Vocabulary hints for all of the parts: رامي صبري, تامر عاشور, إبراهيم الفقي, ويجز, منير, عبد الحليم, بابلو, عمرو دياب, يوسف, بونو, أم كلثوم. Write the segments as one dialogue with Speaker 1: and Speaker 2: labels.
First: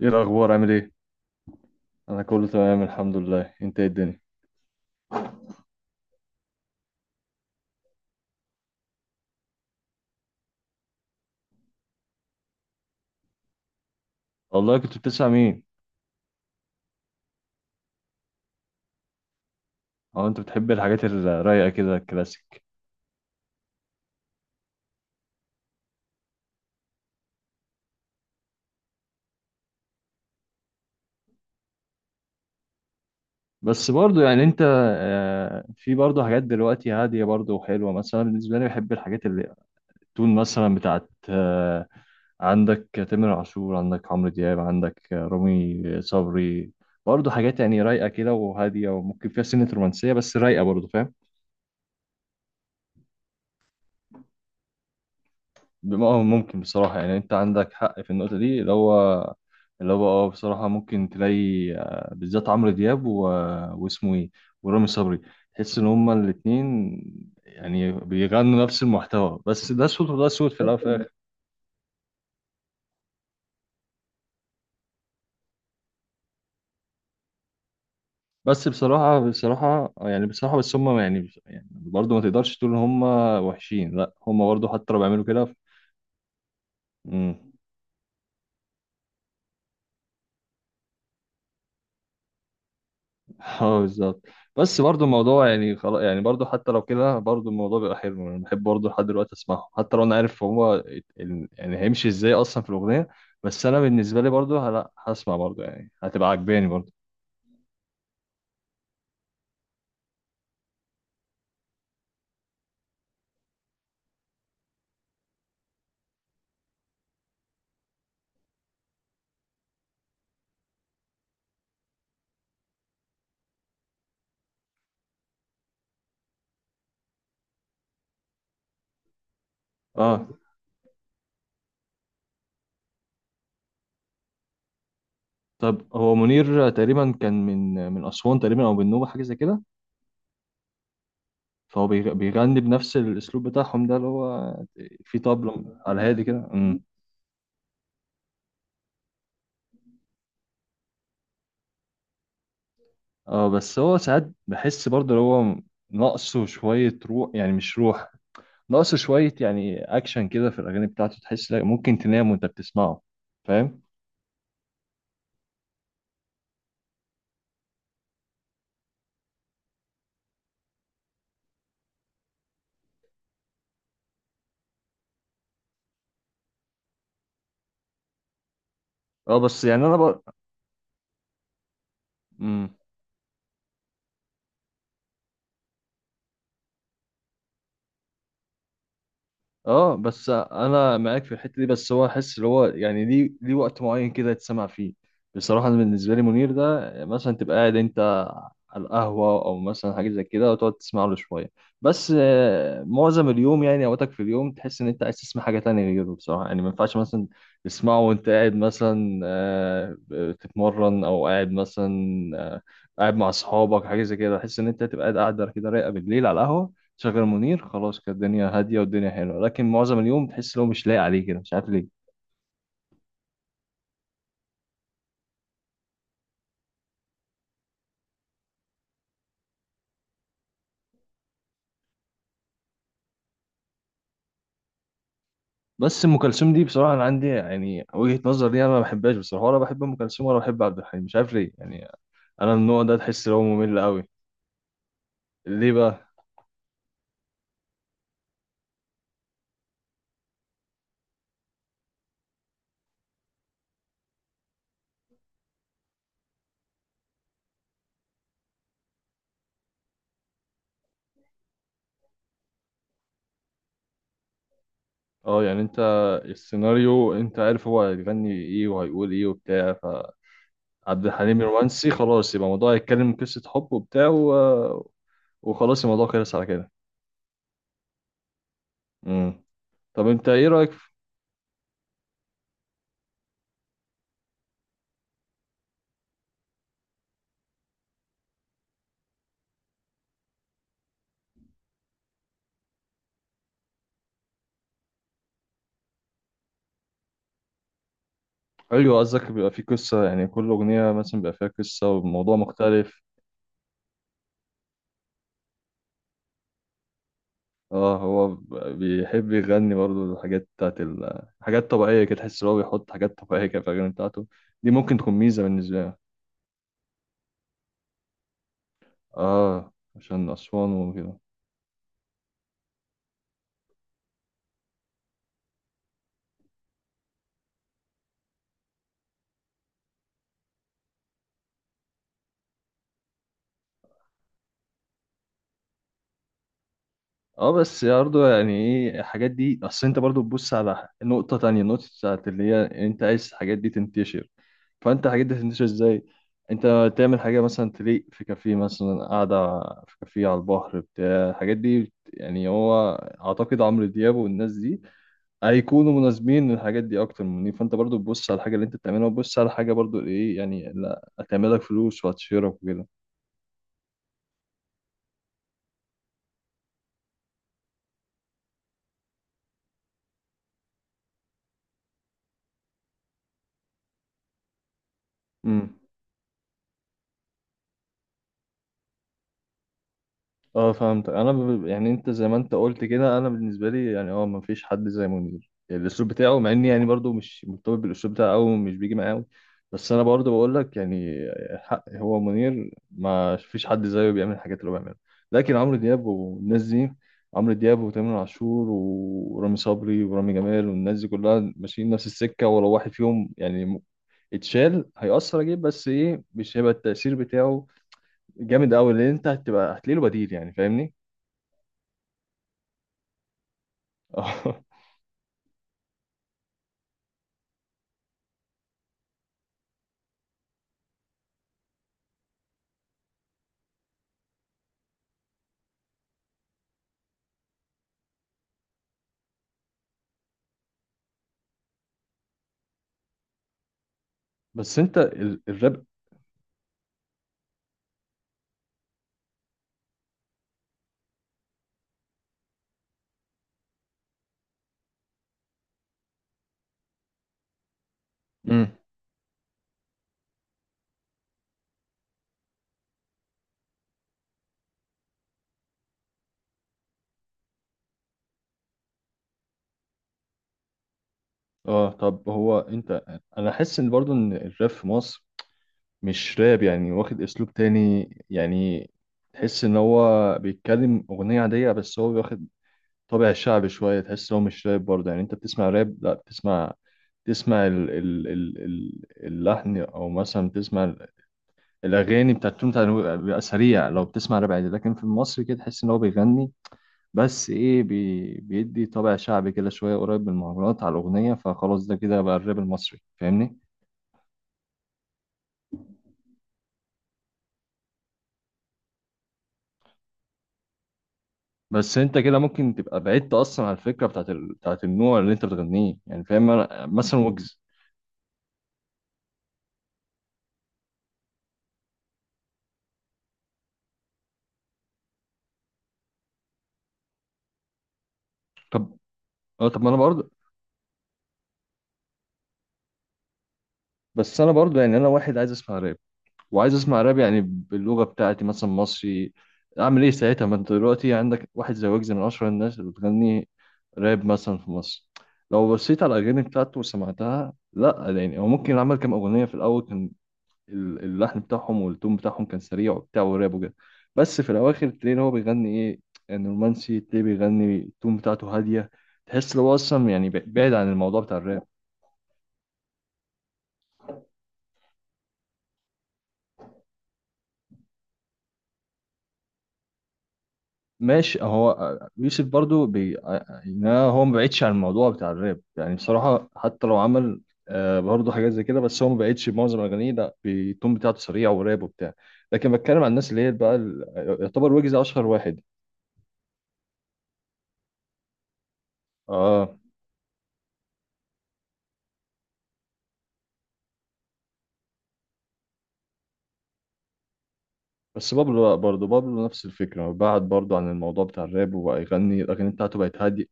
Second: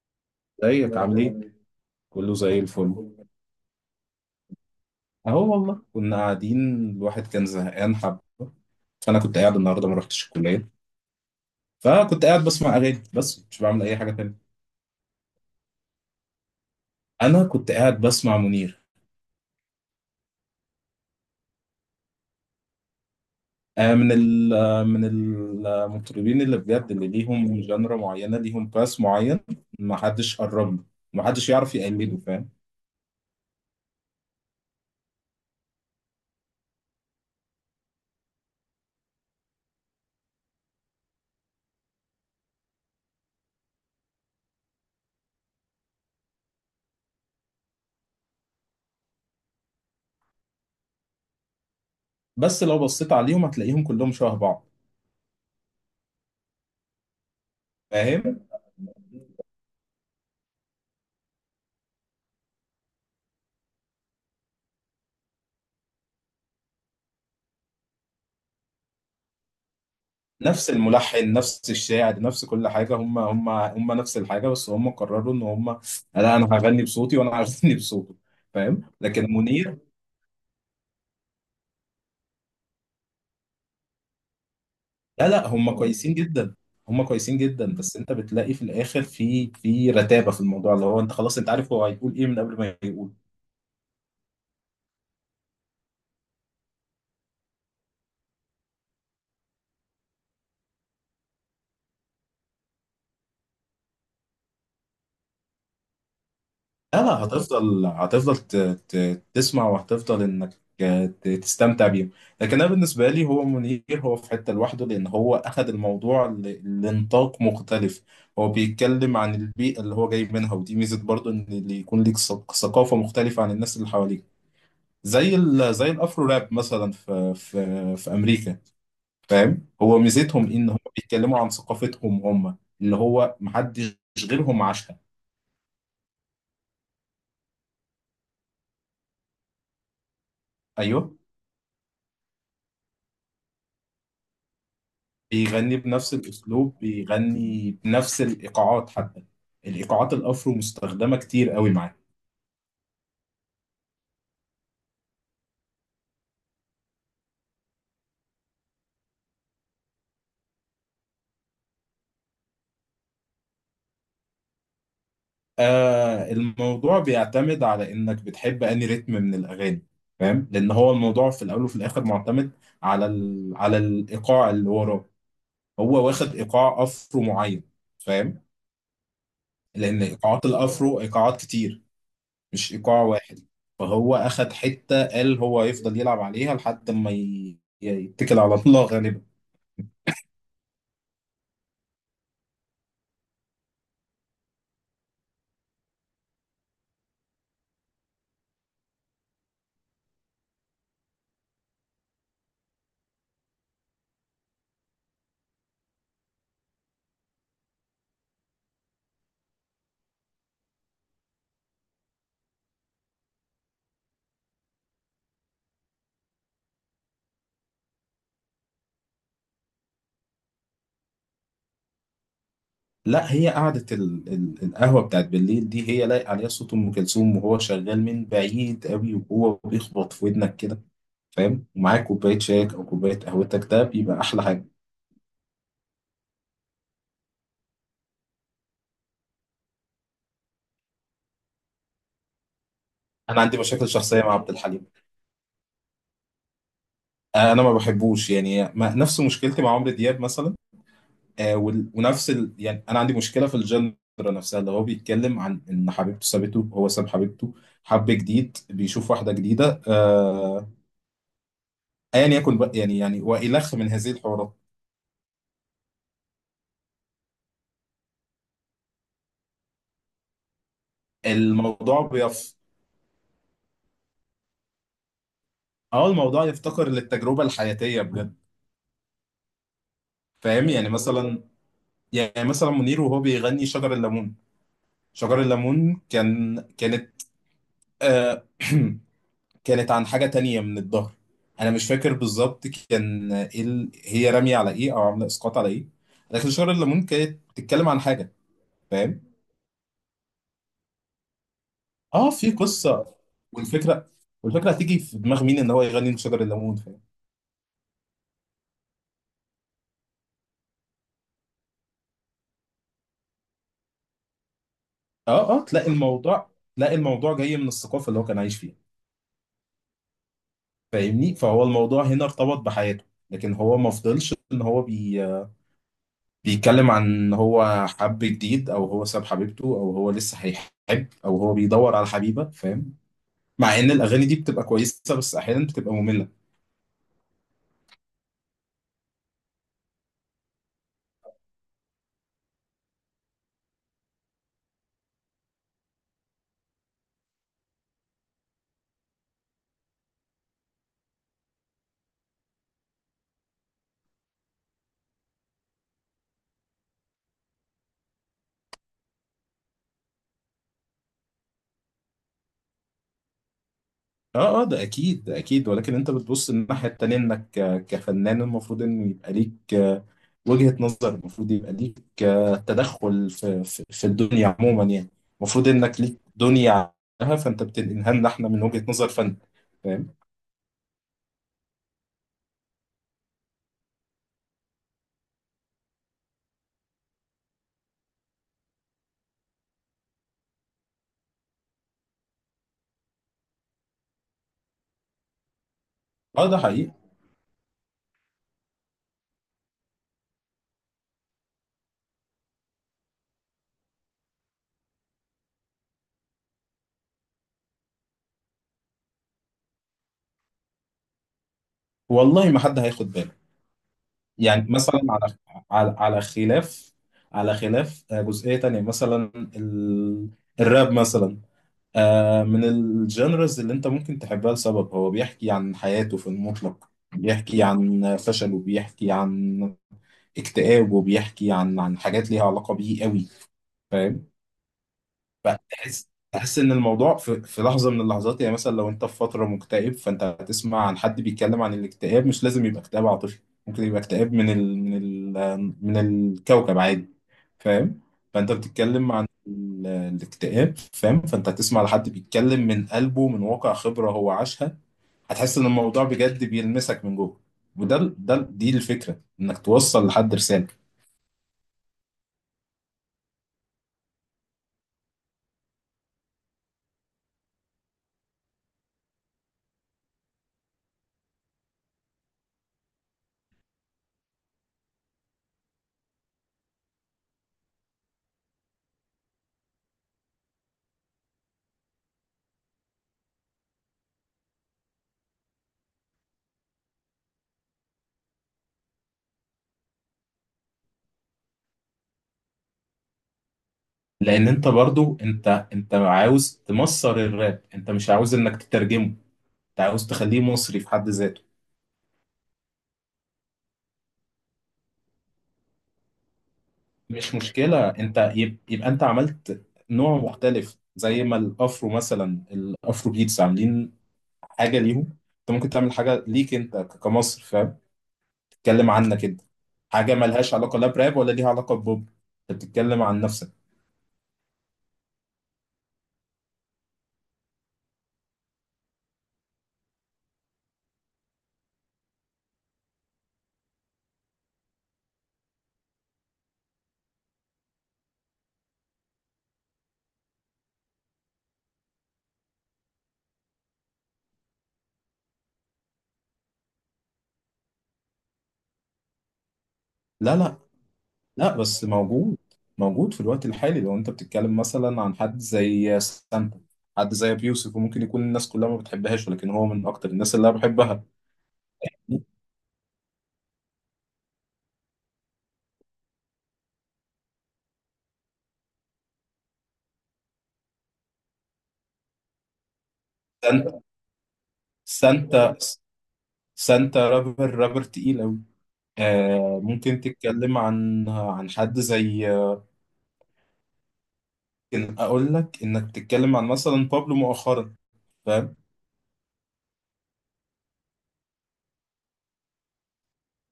Speaker 1: ايه الاخبار، عامل ايه؟
Speaker 2: ازيك عامل ايه؟
Speaker 1: انا
Speaker 2: كله
Speaker 1: كله
Speaker 2: زي
Speaker 1: تمام
Speaker 2: الفل.
Speaker 1: الحمد لله. انت ايه الدنيا؟
Speaker 2: اهو والله كنا قاعدين، الواحد كان زهقان حبه. فانا كنت قاعد النهارده ما رحتش الكليه، فكنت قاعد بسمع اغاني بس مش بعمل اي حاجه تانية.
Speaker 1: والله كنت بتسمع مين؟
Speaker 2: انا كنت قاعد بسمع منير.
Speaker 1: او انت بتحب الحاجات الرايقه كده الكلاسيك؟
Speaker 2: آه من ال آه، من المطربين اللي بجد، اللي ليهم جنرا معينه، ليهم باس معين. ما حدش قرب له، ما حدش يعرف يقلده. فاهم؟
Speaker 1: بس برضو يعني انت في برضو حاجات دلوقتي هاديه برضو وحلوه، مثلا بالنسبه لي بحب الحاجات اللي تون مثلا بتاعت عندك تامر عاشور، عندك عمرو دياب، عندك رامي صبري. برضه حاجات يعني رايقة كده وهادية، وممكن فيها سنة رومانسية بس رايقة برضه، فاهم؟
Speaker 2: بس لو بصيت عليهم هتلاقيهم كلهم شبه بعض.
Speaker 1: ممكن بصراحة يعني انت عندك حق في النقطة
Speaker 2: فاهم؟
Speaker 1: دي، اللي هو اه بصراحة ممكن تلاقي بالذات عمرو دياب و... واسمه ايه، ورامي صبري. تحس ان هما الاتنين يعني بيغنوا نفس المحتوى، بس ده صوت وده صوت في
Speaker 2: نفس
Speaker 1: الاول وفي الآخر.
Speaker 2: الملحن، نفس الشاعر، نفس كل حاجه. هم نفس الحاجه، بس هم قرروا ان هم، لا، انا هغني بصوتي وانا هغني بصوته.
Speaker 1: بس
Speaker 2: فاهم؟ لكن
Speaker 1: بصراحة
Speaker 2: منير.
Speaker 1: بصراحة يعني بصراحة بس هم يعني برضه ما تقدرش تقول ان هم وحشين، لا هم برضه حتى لو بيعملوا
Speaker 2: لا لا،
Speaker 1: كده.
Speaker 2: هم كويسين جدا. هم
Speaker 1: امم.
Speaker 2: كويسين جدا، بس انت بتلاقي في الاخر في رتابه في الموضوع، اللي هو انت خلاص انت عارف هو هيقول ايه من قبل ما يقول.
Speaker 1: اه بالظبط. بس برضه الموضوع يعني خلاص، يعني برضه حتى لو كده برضه الموضوع بيبقى حلو. انا بحب برضه لحد دلوقتي اسمعهم حتى لو انا عارف هو يعني هيمشي ازاي اصلا في الأغنية. بس انا بالنسبة لي برضه لا، هسمع برضه، يعني هتبقى عجباني برضه.
Speaker 2: لا لا، هتفضل هتفضل، تسمع، وهتفضل انك تستمتع بيهم. لكن انا بالنسبه لي، هو منير هو في حته لوحده، لان هو اخذ الموضوع لنطاق مختلف. هو بيتكلم عن البيئه اللي هو جاي منها، ودي ميزه برضو، ان اللي يكون ليك ثقافه مختلفه عن الناس اللي حواليك، زي ال زي الافرو راب مثلا في في امريكا. فاهم؟ هو
Speaker 1: اه
Speaker 2: ميزتهم ان هم بيتكلموا عن ثقافتهم هم، اللي هو محدش غيرهم عاشها.
Speaker 1: طب هو منير تقريبا كان من أسوان تقريبا او من النوبة حاجة زي كده.
Speaker 2: ايوه،
Speaker 1: فهو بيغني بنفس الاسلوب بتاعهم ده، اللي هو في
Speaker 2: بيغني
Speaker 1: طبل على
Speaker 2: بنفس
Speaker 1: هادي كده.
Speaker 2: الاسلوب،
Speaker 1: امم.
Speaker 2: بيغني بنفس الايقاعات حتى. الايقاعات الافرو مستخدمه كتير قوي معاه.
Speaker 1: اه بس هو ساعات بحس برضه اللي هو ناقصه شوية روح، يعني مش روح، ناقصه شوية يعني اكشن كده في الاغاني بتاعته. تحس لا ممكن تنام وانت بتسمعه، فاهم؟
Speaker 2: آه، الموضوع بيعتمد على انك بتحب انهي رتم من الاغاني. فاهم؟ لان هو الموضوع في الاول وفي الاخر معتمد على الايقاع اللي وراه. هو واخد ايقاع افرو معين. فاهم؟
Speaker 1: اه بس يعني انا
Speaker 2: لان ايقاعات الافرو ايقاعات كتير،
Speaker 1: بقى.
Speaker 2: مش ايقاع واحد. فهو اخد حته قال هو يفضل يلعب عليها لحد ما يتكل على الله غالبا.
Speaker 1: اه بس انا معاك في الحته دي، بس هو احس اللي هو يعني ليه وقت معين كده يتسمع فيه. بصراحه انا بالنسبه لي منير ده مثلا تبقى قاعد انت على القهوه او مثلا حاجه زي كده وتقعد تسمع له شويه. بس معظم اليوم يعني اوقاتك في اليوم تحس ان انت عايز تسمع حاجه تانية غيره. بصراحه يعني ما ينفعش مثلا تسمعه وانت قاعد مثلا بتتمرن، او قاعد مثلا آه، قاعد مع اصحابك حاجه زي كده. تحس ان انت تبقى قاعده كده رايقه بالليل على القهوه، شغل منير، خلاص كانت الدنيا هاديه والدنيا حلوه. لكن معظم اليوم تحس ان هو مش لايق عليه كده، مش عارف ليه.
Speaker 2: لا، هي قعدة القهوة بتاعت بالليل دي، هي لايق عليها صوت أم كلثوم، وهو شغال من بعيد قوي وهو بيخبط في ودنك كده. فاهم؟ ومعاك كوباية شايك أو كوباية قهوتك، ده بيبقى أحلى حاجة.
Speaker 1: بس ام كلثوم دي بصراحه انا عندي يعني وجهه نظر ليها، انا ما بحبهاش بصراحه، ولا بحب ام كلثوم ولا بحب عبد الحليم، مش عارف ليه يعني. انا من النوع ده تحس ان
Speaker 2: أنا
Speaker 1: هو
Speaker 2: عندي
Speaker 1: ممل
Speaker 2: مشاكل
Speaker 1: قوي.
Speaker 2: شخصية مع عبد الحليم.
Speaker 1: ليه بقى؟
Speaker 2: أنا ما بحبوش، يعني ما... نفس مشكلتي مع عمرو دياب مثلا. ونفس يعني أنا عندي مشكلة في الجنرا نفسها، اللي هو بيتكلم عن إن حبيبته سابته، هو ساب حبيبته، حب جديد، بيشوف واحدة جديدة، أيا يكن بقى، يعني وإلخ من هذه الحوارات.
Speaker 1: اه يعني انت السيناريو انت عارف هو هيغني ايه وهيقول ايه وبتاع. فعبد الحليم رومانسي،
Speaker 2: الموضوع
Speaker 1: خلاص يبقى
Speaker 2: بيف
Speaker 1: الموضوع يتكلم قصه حب وبتاع و... وخلاص الموضوع
Speaker 2: اه،
Speaker 1: خلص
Speaker 2: الموضوع
Speaker 1: على كده.
Speaker 2: يفتقر للتجربة الحياتية بجد.
Speaker 1: امم. طب انت ايه
Speaker 2: فاهم؟
Speaker 1: رايك؟
Speaker 2: يعني مثلا منير وهو بيغني شجر الليمون. شجر الليمون كان كانت آه كانت عن حاجة تانية من الظهر. انا مش فاكر بالظبط كان ايه، هي رامية على ايه او عاملة اسقاط على ايه، لكن شجر الليمون كانت بتتكلم عن حاجة.
Speaker 1: ايوه
Speaker 2: فاهم؟
Speaker 1: قصدك بيبقى فيه قصة، يعني كل أغنية مثلا بيبقى فيها قصة
Speaker 2: اه،
Speaker 1: وموضوع
Speaker 2: في
Speaker 1: مختلف.
Speaker 2: قصة. والفكرة والفكرة هتيجي في دماغ مين ان هو يغني شجر الليمون. فاهم؟
Speaker 1: اه هو بيحب يغني برضه الحاجات بتاعت ال... حاجات طبيعية كده. تحس إن هو بيحط حاجات طبيعية كده في الأغاني بتاعته، دي ممكن تكون ميزة
Speaker 2: اه اه،
Speaker 1: بالنسبة
Speaker 2: تلاقي
Speaker 1: له.
Speaker 2: الموضوع تلاقي الموضوع جاي من الثقافة اللي هو كان عايش فيها.
Speaker 1: اه عشان أسوان وكده.
Speaker 2: فاهمني؟ فهو الموضوع هنا ارتبط بحياته، لكن هو ما فضلش ان هو بيتكلم عن ان هو حب جديد او هو ساب حبيبته او هو لسه هيحب او هو بيدور على حبيبه. فاهم؟ مع ان الاغاني دي بتبقى كويسه، بس احيانا بتبقى ممله.
Speaker 1: اه بس برضه يعني ايه الحاجات دي؟ أصل أنت برضه تبص على نقطة تانية، النقطة بتاعت اللي هي أنت عايز الحاجات دي تنتشر. فانت الحاجات دي هتنتشر ازاي؟ انت تعمل حاجه مثلا تليق في كافيه مثلا قاعده، في كافيه على البحر بتاع. الحاجات دي يعني هو اعتقد عمرو دياب والناس دي هيكونوا مناسبين للحاجات دي اكتر مني. فانت برضو تبص على الحاجه اللي انت بتعملها، وتبص على حاجه برضو ايه يعني، لا هتعملك فلوس وهتشهرك وكده.
Speaker 2: اه اه، ده اكيد ده اكيد، ولكن انت بتبص الناحيه التانيه، انك كفنان المفروض ان يبقى ليك وجهة نظر، المفروض يبقى ليك تدخل في في الدنيا عموما، يعني. المفروض
Speaker 1: امم.
Speaker 2: انك ليك دنيا عنها، فانت بتنقلها لنا احنا من وجهة نظر فن. فاهم؟
Speaker 1: اه فهمت. انا ب... يعني انت زي ما انت قلت كده، انا بالنسبه لي يعني اه ما فيش حد زي منير يعني الاسلوب بتاعه، مع اني يعني برضو مش مرتبط بالاسلوب بتاعه او مش بيجي معاه أوي. بس انا برضو بقول لك يعني حق، هو منير ما فيش حد زيه بيعمل الحاجات اللي هو بيعملها. لكن عمرو دياب
Speaker 2: اه، ده
Speaker 1: والناس
Speaker 2: حقيقي.
Speaker 1: دي، عمرو دياب وتامر عاشور ورامي صبري ورامي جمال والناس دي كلها ماشيين نفس السكه، ولو واحد فيهم يعني اتشال هيأثر اجيب، بس ايه مش هيبقى التأثير بتاعه جامد قوي، لان انت هتبقى هتلاقي له بديل يعني، فاهمني؟
Speaker 2: والله ما حد هياخد باله.
Speaker 1: آه.
Speaker 2: يعني مثلا على على خلاف على خلاف جزئية تانية مثلا، ال... الراب مثلا. من الجانرز اللي انت ممكن تحبها لسبب، هو بيحكي عن حياته في المطلق، بيحكي عن فشله، بيحكي عن اكتئابه، بيحكي عن حاجات ليها علاقة بيه قوي. فاهم؟
Speaker 1: بس انت الراب.
Speaker 2: فتحس ان الموضوع في لحظه من اللحظات. يعني مثلا لو انت في فتره مكتئب، فانت هتسمع عن حد بيتكلم عن الاكتئاب. مش لازم يبقى اكتئاب عاطفي، ممكن يبقى اكتئاب من الكوكب عادي. فاهم؟ فانت
Speaker 1: مم.
Speaker 2: بتتكلم عن الاكتئاب. فاهم؟ فانت هتسمع لحد بيتكلم من قلبه، من واقع خبره هو عاشها. هتحس ان الموضوع بجد بيلمسك من جوه، وده ال- ده ال- دي الفكره، انك توصل لحد رساله.
Speaker 1: اه طب هو انت انا احس ان برضو ان الراب في مصر مش راب، يعني واخد اسلوب تاني يعني. تحس ان هو بيتكلم اغنية عادية بس هو واخد طابع شعبي شوية. تحس ان هو مش راب برضه، يعني انت بتسمع راب لا بتسمع، تسمع اللحن، او مثلا بتسمع الاغاني بتاعتهم بيبقى سريع لو بتسمع راب عادي، لكن في مصر كده تحس ان هو بيغني، بس ايه بي... بيدي طابع شعبي كده شويه قريب من المهرجانات على الاغنيه، فخلاص ده كده بقى الراب المصري، فاهمني؟
Speaker 2: لان انت برضو، انت عاوز تمصر الراب، انت مش عاوز انك تترجمه، انت عاوز تخليه مصري في حد ذاته.
Speaker 1: بس انت كده ممكن تبقى بعدت اصلا عن الفكره بتاعت ال... بتاعت النوع اللي انت بتغنيه يعني، فاهم؟ أنا مثلا
Speaker 2: مش
Speaker 1: ويجز.
Speaker 2: مشكلة، انت يبقى انت عملت نوع مختلف، زي ما الافرو مثلا، الافرو بيتس عاملين حاجة ليهم، انت ممكن تعمل حاجة ليك انت كمصر. فاهم؟ تتكلم
Speaker 1: طب
Speaker 2: عنك انت،
Speaker 1: اه طب ما انا
Speaker 2: حاجة
Speaker 1: برضه.
Speaker 2: ملهاش علاقة لا براب ولا ليها علاقة ببوب، انت بتتكلم عن نفسك.
Speaker 1: بس انا برضه يعني انا واحد عايز اسمع راب، وعايز اسمع راب يعني باللغه بتاعتي مثلا مصري، اعمل ايه ساعتها؟ ما انت دلوقتي عندك واحد زي ويجز من اشهر الناس اللي بتغني راب مثلا في مصر. لو بصيت على الاغاني بتاعته وسمعتها، لا يعني هو ممكن عمل كام اغنيه في الاول كان اللحن بتاعهم والتون بتاعهم كان سريع وبتاع والراب وكده. بس في الاواخر تلاقي ان هو بيغني ايه، يعني رومانسي، تلاقيه بيغني التون بتاعته هاديه، تحس ان هو اصلا يعني
Speaker 2: لا لا
Speaker 1: بعيد عن الموضوع بتاع
Speaker 2: لا،
Speaker 1: الراب.
Speaker 2: بس موجود في الوقت الحالي. لو انت بتتكلم مثلا عن حد زي سانتا، حد زي ابي يوسف، وممكن يكون الناس كلها ما بتحبهاش ولكن هو من اكتر الناس اللي انا بحبها.
Speaker 1: ماشي هو يوسف برضو بي... يعني هو ما بعيدش عن الموضوع بتاع الراب يعني بصراحه، حتى لو عمل برضه حاجات زي كده بس هو ما بعيدش، معظم اغانيه لا التون بتاعته سريع وراب وبتاع. لكن بتكلم عن الناس اللي هي بقى
Speaker 2: سانتا.
Speaker 1: ال-، يعتبر ويجز اشهر
Speaker 2: سانتا
Speaker 1: واحد.
Speaker 2: سانتا، رابر، رابر تقيل أوي. آه،
Speaker 1: اه
Speaker 2: ممكن تتكلم عن حد زي، ممكن أقول لك إنك تتكلم عن مثلا بابلو مؤخرا.
Speaker 1: بس
Speaker 2: فاهم؟
Speaker 1: بابلو لأ، برضه بابلو نفس الفكرة، بعد برضه عن الموضوع بتاع الراب وبقى يغني الأغاني بتاعته بقت هادية.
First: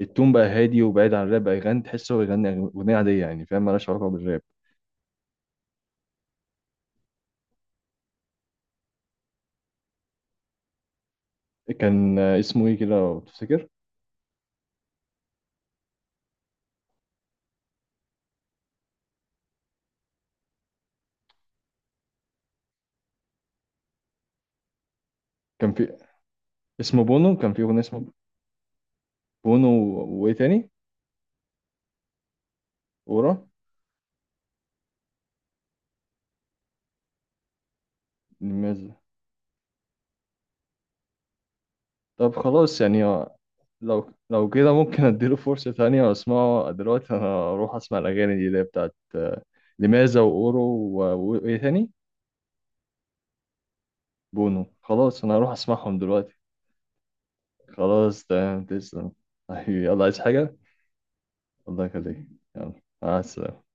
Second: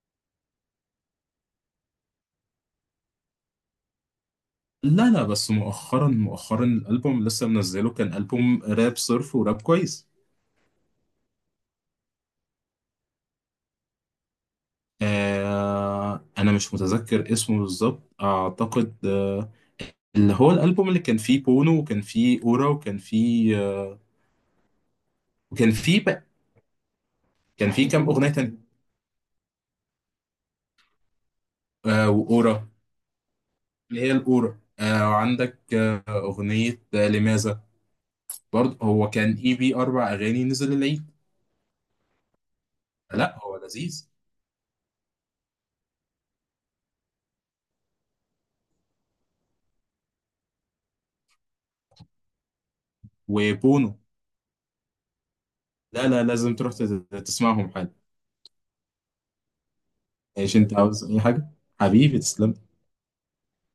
Speaker 1: التون بقى هادي وبعيد عن الراب، بقى يغني تحسه هو بيغني أغنية عادية يعني، فاهم؟ مالهاش علاقة بالراب.
Speaker 2: لا لا، بس مؤخرا مؤخرا، الألبوم اللي لسه منزله كان ألبوم راب صرف وراب كويس.
Speaker 1: كان اسمه إيه كده لو تفتكر؟
Speaker 2: أنا مش متذكر اسمه بالظبط، أعتقد اللي هو الألبوم اللي كان فيه بونو، وكان فيه أورا، وكان فيه وكان
Speaker 1: كان في
Speaker 2: فيه بقى.
Speaker 1: اسمه بونو، كان في
Speaker 2: كان
Speaker 1: أغنية
Speaker 2: فيه كام
Speaker 1: اسمه
Speaker 2: أغنية تانية؟
Speaker 1: بونو و- وإيه تاني؟
Speaker 2: وأورا،
Speaker 1: ورا،
Speaker 2: اللي هي الأورا. وعندك أغنية لماذا. برضه
Speaker 1: نماذج.
Speaker 2: هو كان EP أربع أغاني نزل العيد.
Speaker 1: طب خلاص يعني
Speaker 2: لا، هو لذيذ.
Speaker 1: لو كده ممكن أديله فرصة تانية وأسمعه دلوقتي. أنا أروح أسمع الأغاني دي اللي هي بتاعت لماذا وأورو و- وإيه تاني؟
Speaker 2: وبونو.
Speaker 1: بونو، خلاص أنا هروح أسمعهم
Speaker 2: لا لا،
Speaker 1: دلوقتي.
Speaker 2: لازم تروح تسمعهم حاجة.
Speaker 1: خلاص تمام تسلم. حبيبي يلا، عايز حاجة؟
Speaker 2: ايش انت عاوز اي حاجة؟
Speaker 1: الله
Speaker 2: حبيبي
Speaker 1: يخليك.
Speaker 2: تسلم.
Speaker 1: يلا، مع السلامة.